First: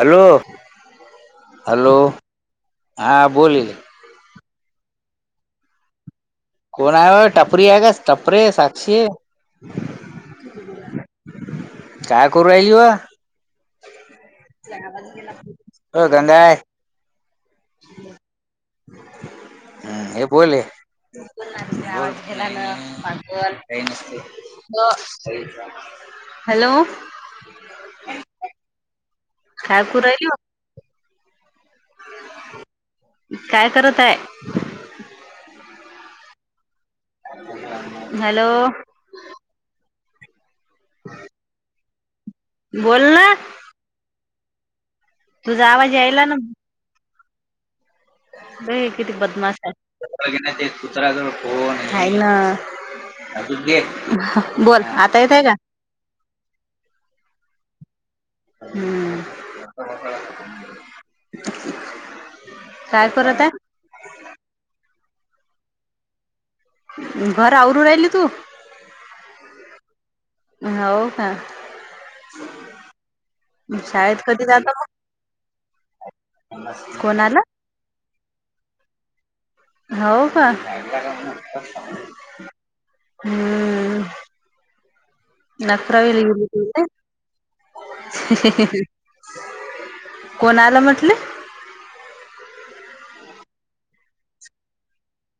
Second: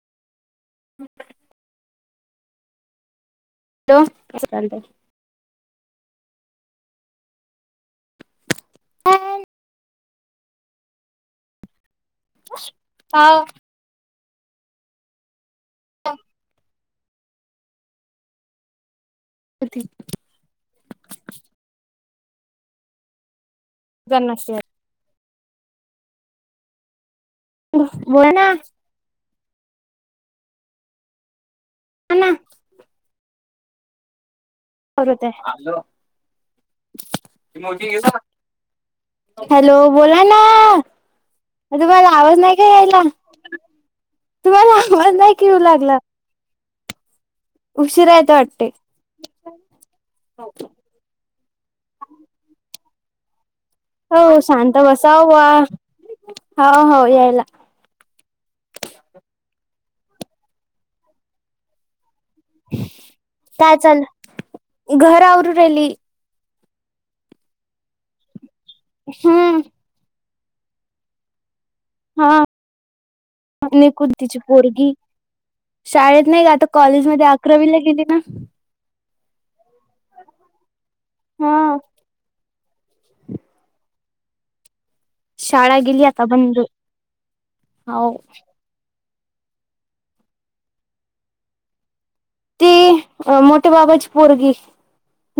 Hello hello हा बोल की. लो, त्याच पँटा घे. कोण हाय ओ टपरी आहे कास टपरे साक्षी? काय करू राहिली व? हाव [unintelligible] [inaudible] करती हे बोल ए बोल काय ना काय नसते. लो, हॅलो. बर बोला ना. काय करू राहिली हो? आ ना काय करत आहे? आलो. हॅलो. हॅलो बोला ना. तुम्हाला आवाज नाहीक? बोल ना. तुम्हाला आवाज नाही का येऊ तुझा आवाज लागला यायला ना. उशिरा येते वाट किती बदमास कुत्रा, जवळ फोन ना येना. हो शांत बोल आता बसाव येतय बुवा का. हो हो यायला. हम्म. काय करत काय चाल? घर आवरू राहिली. बर आवरून राहिली तू? हम्म. हाऊ का? आपने शाळेत कुद्दी कधी ची जाता पोरगी. शाळेत नाही गं, आता मग कॉलेजमध्ये कोणाला अकरावी ला गेली ना. हाऊ का, हा [unintelligible] हम्म. शाळा अकरावीला आता गेली बंद तू ना हो ह, हहह.. कोण आलं म्हटलं. ती मोठ्या बाबाची पोरगी.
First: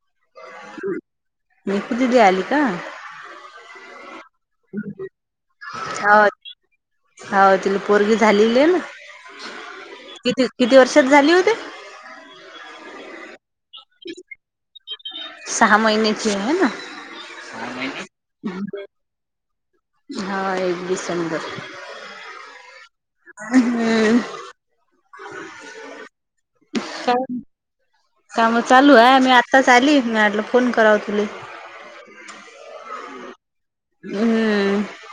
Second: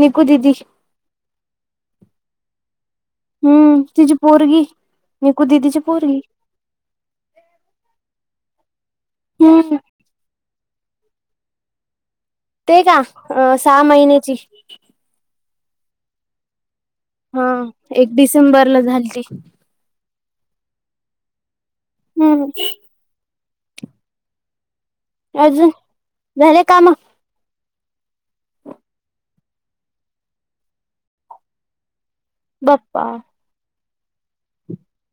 निकू दीदी. [unintelligible] निकु दीदी आली का? हम्म तिची पोरगी, निकु दीदी ची पोरगी. हाऊ तिला पोरगी झालेली ना, हम्म किती किती वर्षात झाली ओ ते. ते का, सहा महिन्याची. सहा महिन्याची हे न. हा एक डिसेंबर ला झालती. हा एक डिसेंबर. हम्. हम्म. अजून झाले काम. काम काम चालू आहे, मी आत्ताच आली. म्या म्हटलं, फोन करावं तुले. बप्पा. हम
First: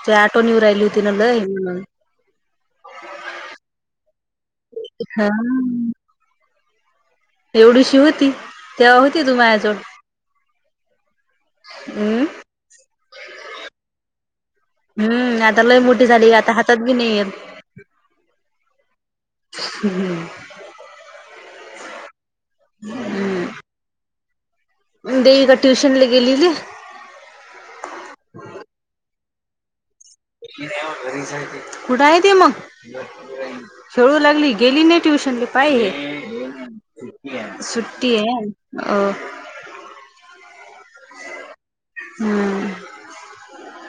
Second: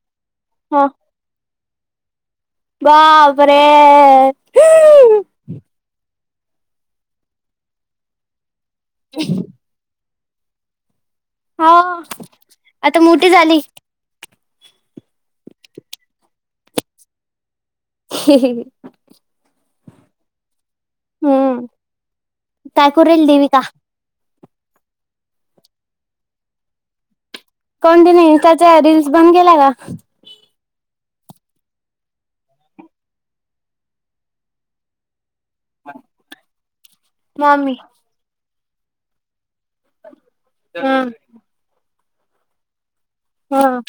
तुई आठवण येऊ राहिली. हा होती ना लय म्हणून, बापरे हा. एवढीशी होती, तेव्हा होती तू मायाजवळ. हो, आता मोठी झाली. हम्म आता लय मोठी झाली, आता हातात बी नाही येत. ही हे. हं हम्म. हम्म, काय करू राहिली देविका? देविका ट्युशनला गेली ना. काहून तिने इन्स्टाच्या रील्स बंद केल्या का? [unintelligible] घरीच आहे ते. कुठं हाय ते मग? खेळू लागली, गेली नाही ट्युशनले? काही [unintelligible] मम्मी सूट ते अ आं.. हम्म. हा.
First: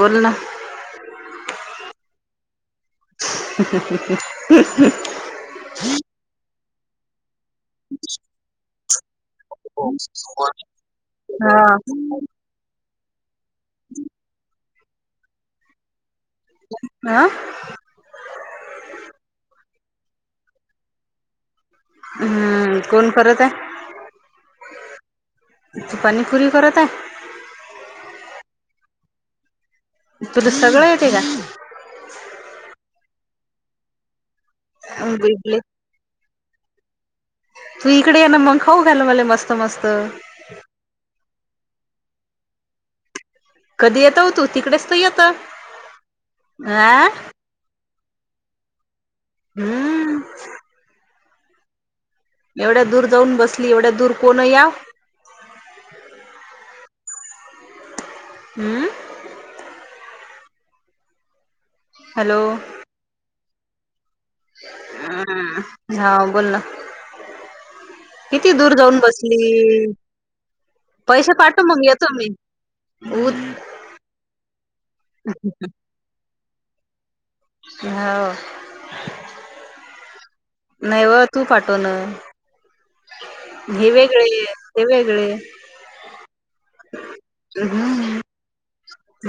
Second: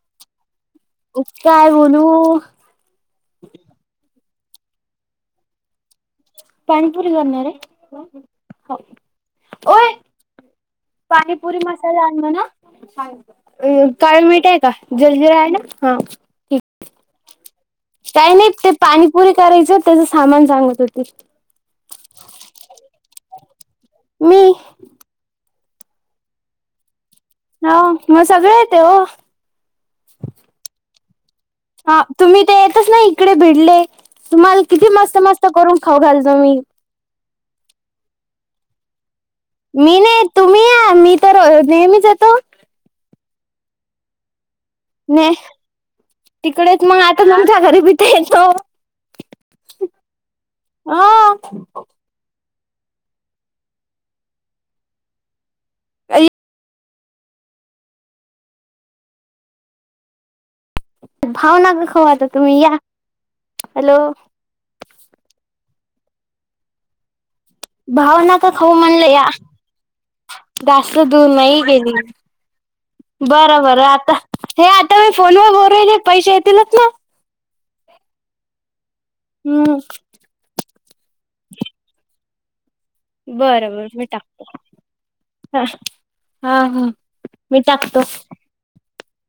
बोल ना. उप काय बोलू? ह ह ह ह. पाणीपुरी करणार आहे, हो. ओय हा पाणीपुरी मसाला आणलं ना? काळन मीठ आहे का जलजीरा आहे ना? हा. ठीक. आ. काही नाही ते पाणीपुरी करायचं त्याच सामान सांगत होते. हम्म कोण करत आहे मी पाणीपुरी करत आहे. हो मला सगळे येते हो. तुला सगळं येतं का. हा, तुम्ही इते येतच नाही इकडे बीडले, तुम्हाला किती मस्त मस्त बले करून खाऊ घालतो मी. तू इकडे ये ना मग खाऊ घायले मले मस्त. मस्त. मी नाही येत तुम्ही या मी तर नेहमीच येतो. कधी येतो हो तू तिकडेच. तर येत नैह तिकडेच आ मग आता तुमच्या घरी बी तर येतो. हम्म. हो. एवढ्या दूर जाऊन बसली एवढ्या दूर कोण याव. ऐ. हम्म. भाव नका खाऊ आता हॅलो तुम्ही या हॅलो. अम हा बोल ना. भाव नका किती खाऊ दूर जाऊन म्हनलं या. बसली जास्त दूर पैसे नाही पाठव मग गेली. येतो मी उद बरं बरं आता हे आता मी फोनवर बोलू राहिली पैसे येतीलच ना? हाओ. हम्म. नाही व तू पाठवणार. बरं बरं हे मी वेगळे टाकतो आहेत ते वेगळे. हा हा हा मी टाकतो.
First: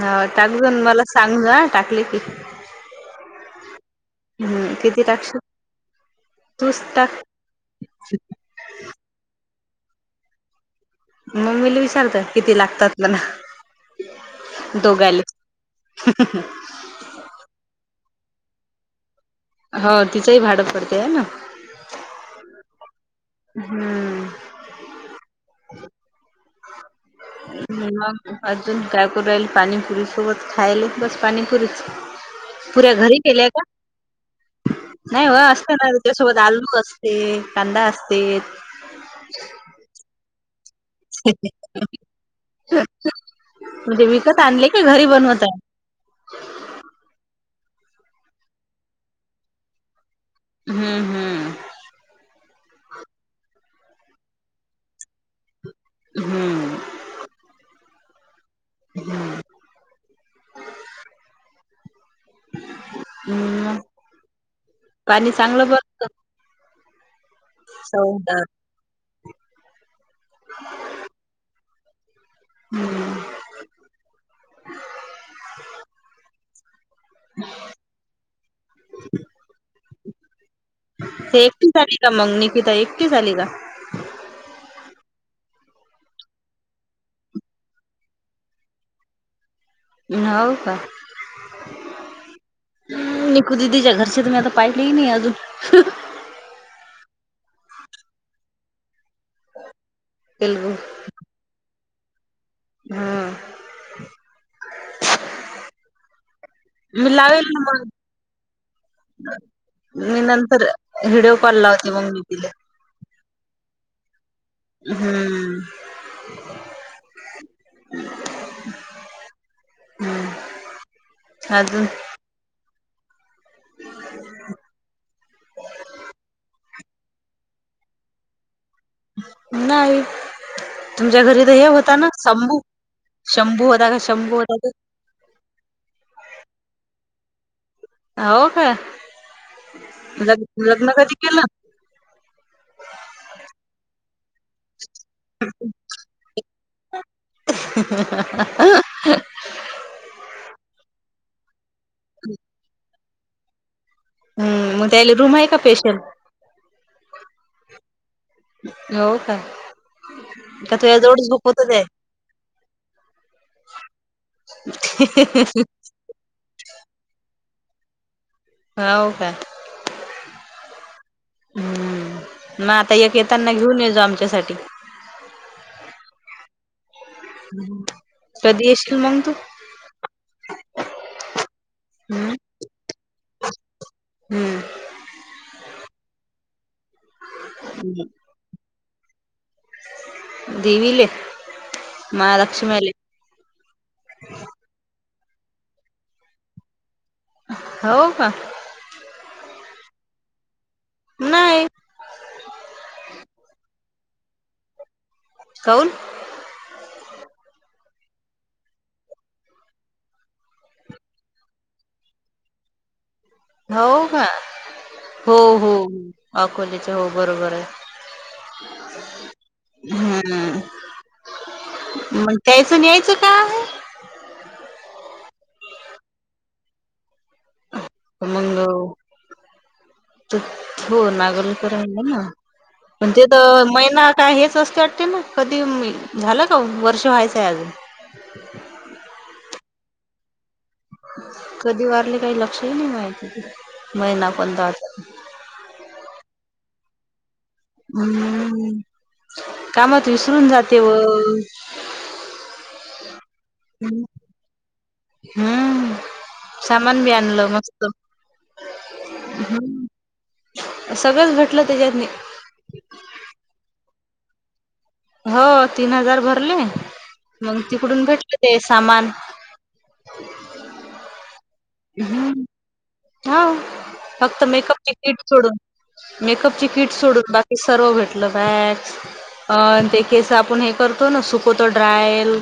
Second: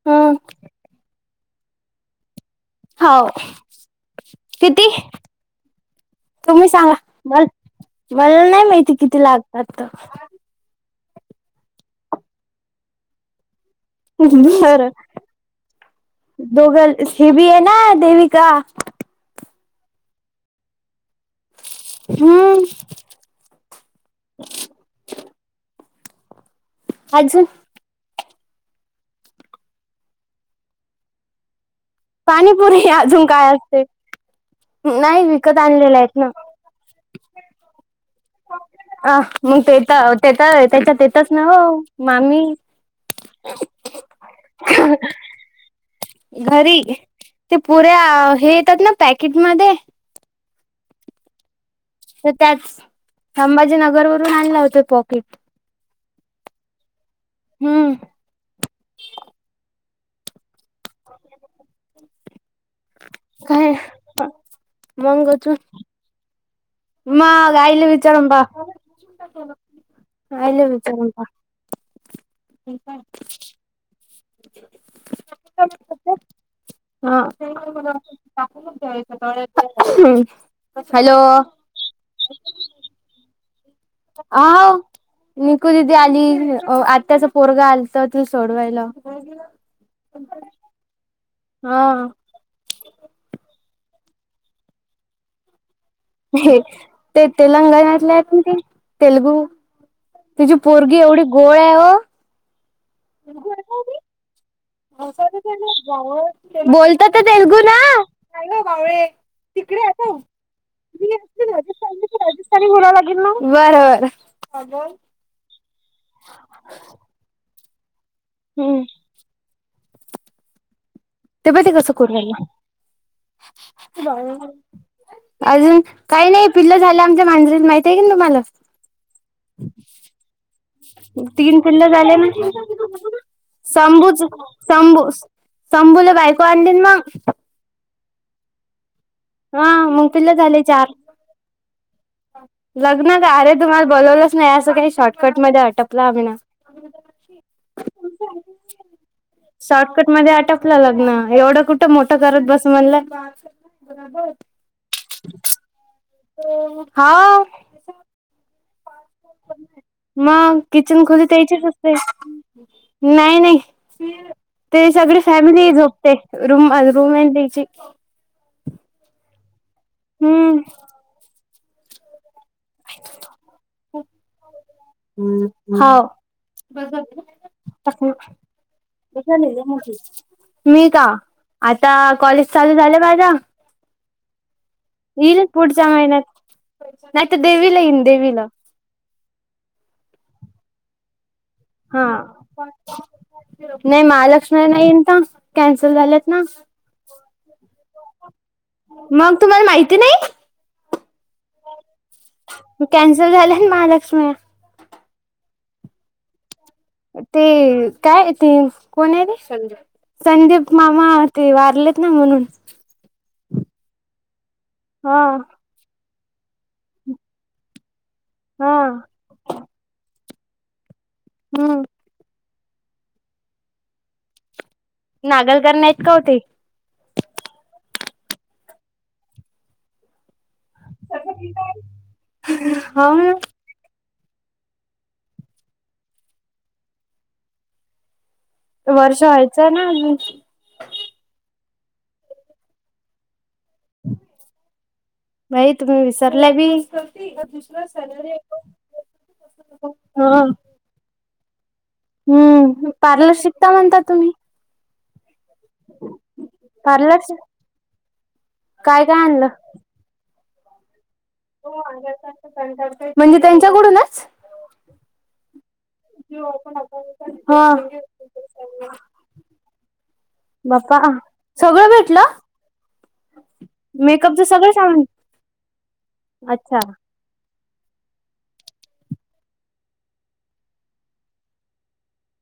ह टाकजून मला सांग हा टाकले की. हो हम्म किती टाकशील तुम्ही तूच सांगा टाक मला. मला नाही माहिती किती लागतात. मम्मीले विचार किती लागतातला. बरं दोघं ही बी आहे ना देवीका. हो तिचंही भाडं पडते आहे ना. हंम्म. हम्म. [inaudible] अजून. मग अजून काय करू राहिली पाणीपुरीसोबत खायले कि बस पाणीपुरीच. पाणीपुरी पुर्या पुऱ्या घरी अजून केल्याय काय का असते नाही वा विकत असत ना आणलेले आहेत त्याच्यासोबत आलूक बस. ते कांदा असते. अ मग ते तर ते तर त्याच्यात येतच ना हो मामी. म्हणजे, विकत आणले की घरी बनवताय. घरी ते पुऱ्या हे येतात ना पॅकेटमध्ये. हम्म हम्म. तर त्याच संभाजीनगर वरून आणलं होत पॉकेट. हम्म. हम. [inaudible] काय हम्म. मंग पाणी अजून. चांगलं बघत मग आईला विचारून पा. [unintelligible] आईला विचारुन सांग [unintelligible] ह हॅलो! तर मग निकिता एकटीच आली का? आव निकु दीदी आली आत्याचं पोरगं आलतं ती सोडवायला. हो का? हा. निकू दीदी चे घरचे तर पाहिले ही नाही अजून. हे ते तेलंगणातले आहेत ना ते तेलगू तिची तेलगू. पोरगी एवढी गोड आहे व. हम्म [unintelligible] बोलतात मी तर लावेल तेलगु ना? मग मी नंतर व्हिडिओ कॉल लावते मग दीदी ले. बरबर. हम्म. हम्म. हम्म. ते बग ते कसं करू लागलं अजून काय नाही पिल्लू झाले आमच्या मांजरीला माहिती की नाही तुम्हाला? नाही. तुमच्या घरी तर तीन हे पिल्ल होता झाले ना शंभू शंभू होता का शबूच शंभू होता तो शाबू शंभूला बायको आणली ना. हो का? हा मग पिल्ल लग झाले चार लग्न कधी केलं? लग्न झाले तुम्हाला बोलवलंच नाही, असं काही शॉर्टकट मध्ये अटपलं आम्ही ना [unintelligible] [unintelligible] शॉर्टकट मध्ये आटपलं लग्न, एवढं कुठ मोठं करत बस म्हणलं. हम मग त्याला रूम आहे का स्पेशल? हा. हो का? मग का तुझ्या किचन जवळ खोलीत झोपत यायचेच ते असते. नाही नाही ते सगळ फॅमिली आहे जो ते रूम रूम हाय ना त्याची हो का? हम्म. हम्म मग आता एक येताना घेऊन ये जा आमच्यासाठी. हम हो कधी? येशील मग तू [unintelligible] मी का आता हम्म कॉलेज चालू झालं माझ. हम्म. येईलच पुढच्या महिन्यात नाहीतर देवीला येईल देवीला. देवीले हा. महालक्ष्मी आले नाही महालक्ष्मी नाही यंदा, कॅन्सल झालेत ना. हौ कां. मग तुम्हाला माहिती नाही. नाही. ते कॅन्सल झाले ना महालक्ष्मी कऊन. ते काय ते, कोण ते संज्जू. संदीप मामा ते, वारलेत ना म्हणून. हो का? हा हो हो हो, अकोल्याचे हो बरोबर आहे. हा हम्म हम्म मं.. द्यायचं न यायचं का आहे? नागल करण्या इतकी होती. मंग. हो नागल कयला ना हो पण ते ना तर महिना काय हेच असते वाटते ना, कधी मी झालं का वर्ष व्हायचंय अजून? वर्ष व्हायचं ना अजून. कधी वारले काही लक्षही नाही माहिती बाई, महिना कोणता. बाई तुम्ही विसरल्या बी? हम्म कामात हा विसरून जाते व. हम्म पार्लर शी हम्म हम्म, हा सामान बी पार्लर आणलं मस्त. काय काय आणलं? सगळंच भेट म्हणजे तेच्याकडूनच. हो तीन हजार भरले मग, हा तिकडून भेटत ते सामान. बाप्पा, सगळं भेटलं? हा फक्त मेकअपच सगळं मेकअपची सामान किट सोडून, मेकअपची अच्छा किट सोडून बाकी. सर्व भेटलं बॅग्स. अ ते केस आपण हे करतो ना सुकवतो ड्रायल.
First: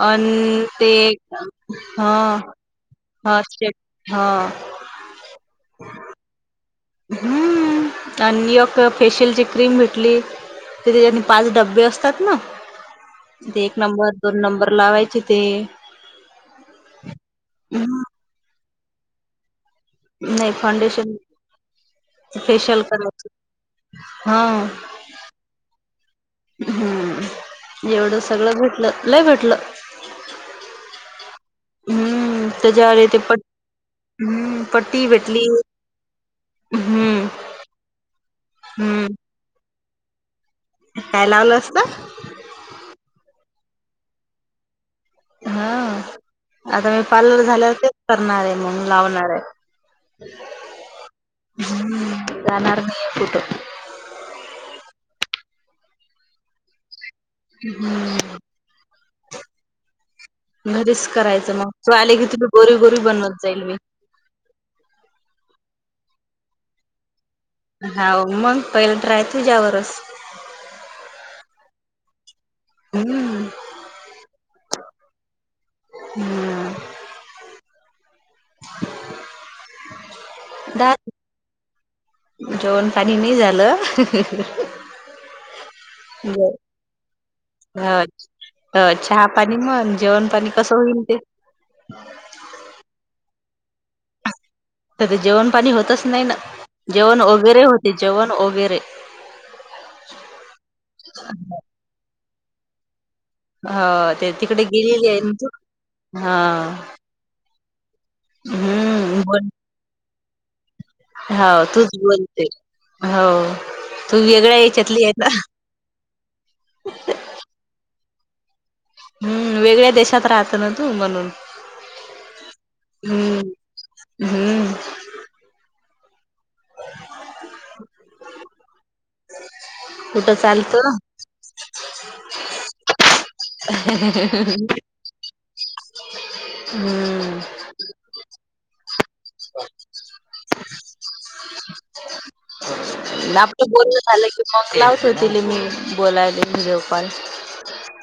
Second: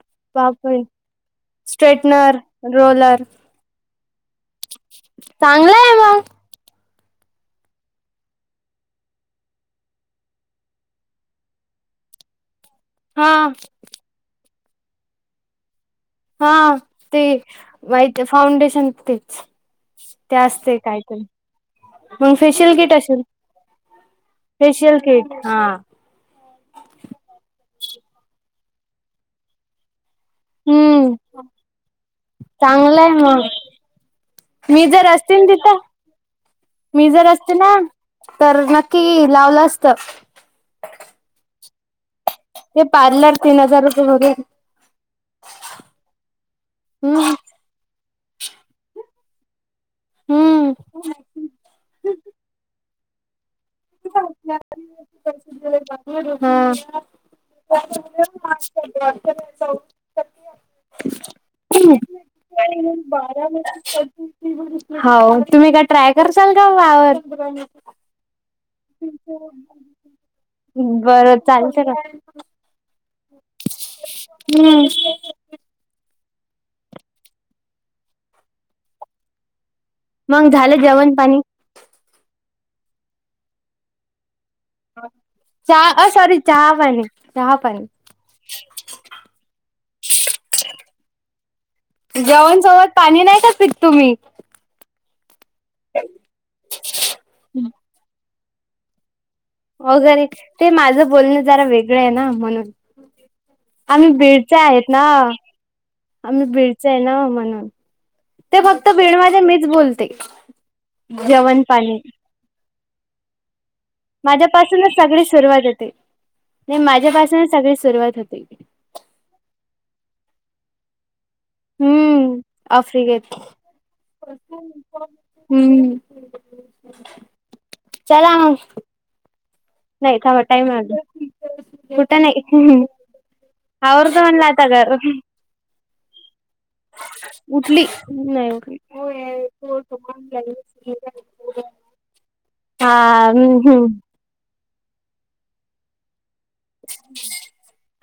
अन बापरे ते हा, स्ट्रेटनर रोलर हॉर्सस्टेप हा. चांगलं ये म हम्म आणि यक फेशियलची क्रीम भेटली. ते तेच्या पाच डबे असतात ना, हा ते एक नंबर दोन नंबर लावायचे ते. हा ते हम्म व्हाईट फाउंडेशन तेच. ते नाही असतय काय फाउंडेशन पण. मग फेशियल किट असेल, हा फेशियल किट. हा. हम्म एवढं सगळं भेटलं, लय भेटलं. हम्म. हम्म त्याच्यावर चांगलंय ते पट मग, हम्म मी जर पट्टी असतीन भेटली तिथं. मी हम्म जर असते ना तर हम्म नक्की लावलं असत. काय लावलं असतं. ते पार्लर तीन हजार रुपये मध्ये. हा आता मी पार्लर झाल्यावर तेच करणार आहे मग, लावणार आहे. हम्म ह जाणार नाहीये कुटं. हा. [unintelligible] घरीच करायचं मग तू आले की तुला गोरी गोरी बनवत जाईल मी. [unintelligible] हो तुम्ही काय ट्राय करसाल काय वावर. हाव मग पहिले ट्राय तुझ्यावरच. बरं चालतंय ना. हम्म [inaudible] [inaudible] मग झालं दा जेवण पाणी? जेवण पाणी नाही झालं. [unintelligible] अ सॉरी चहा पाणी चहा पाणी अ चहा पाणी मण जेवण पाणी कसं होईल ते. जेवणसोबत पाणी नाही का पीत तुम्ही? तर ते जेवण पाणी होतच नाही ना जेवण वगैरे होते जेवण वगैरे. वगैरे ते माझं बोलणं जरा वेगळं आहे ना म्हणून. ह आम्ही ते बीडचे तिकडे आहेत ना, गेलेली आहे हा आम्ही बीडचे आहे ना म्हणून. ते फक्त हम्म बोल भीडमध्ये मीच बोलते जेवण हो तूच पाणी. बोलते. हो तू वेगळ्या माझ्यापासूनच याच्यातली आहे सगळी ना सुरुवात होते न, माझ्यापासूनच सगळी सुरुवात होते. हम्म वेगळ्या देशात राहतं ना तू म्हणून. हम्म आफ्रिकेत. हम्म हम्म हम्म चला मंग. नाही कुठं थांब टाईम चालतं आला कुठं नाही. आवर्त म्हणलं आता घर. हम्म. उठली नाही ठली, [inaudible] हा् हम्म मंग लावतो तिला मी बोलायले व्हिडिओ कॉल.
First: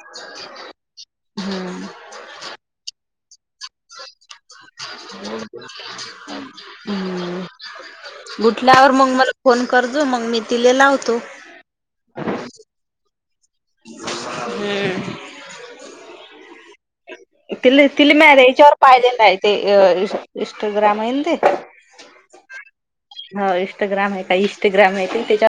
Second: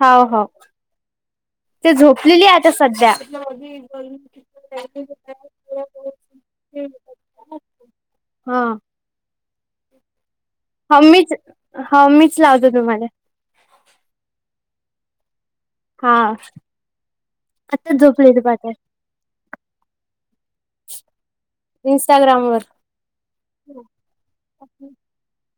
हो हो हम्म. ते झोपलेली आहेता सध्या. [inaudible] हा उठल्यावर मग मला फोन कर मग मी. तिले हाऊ लावतो. मीच हाऊ मीच लावते तुम्हाला. हम्. हा. ति आत्ताच तिला म झोपलेली पाहते. याच्यावर पाहिले ना ते इंस्टाग्राम आहेन ते. इं्स्टाग्राम वर. ह इंस्टाग्राम आहे का हो. इंस्टाग्राम आहे त्याच्या.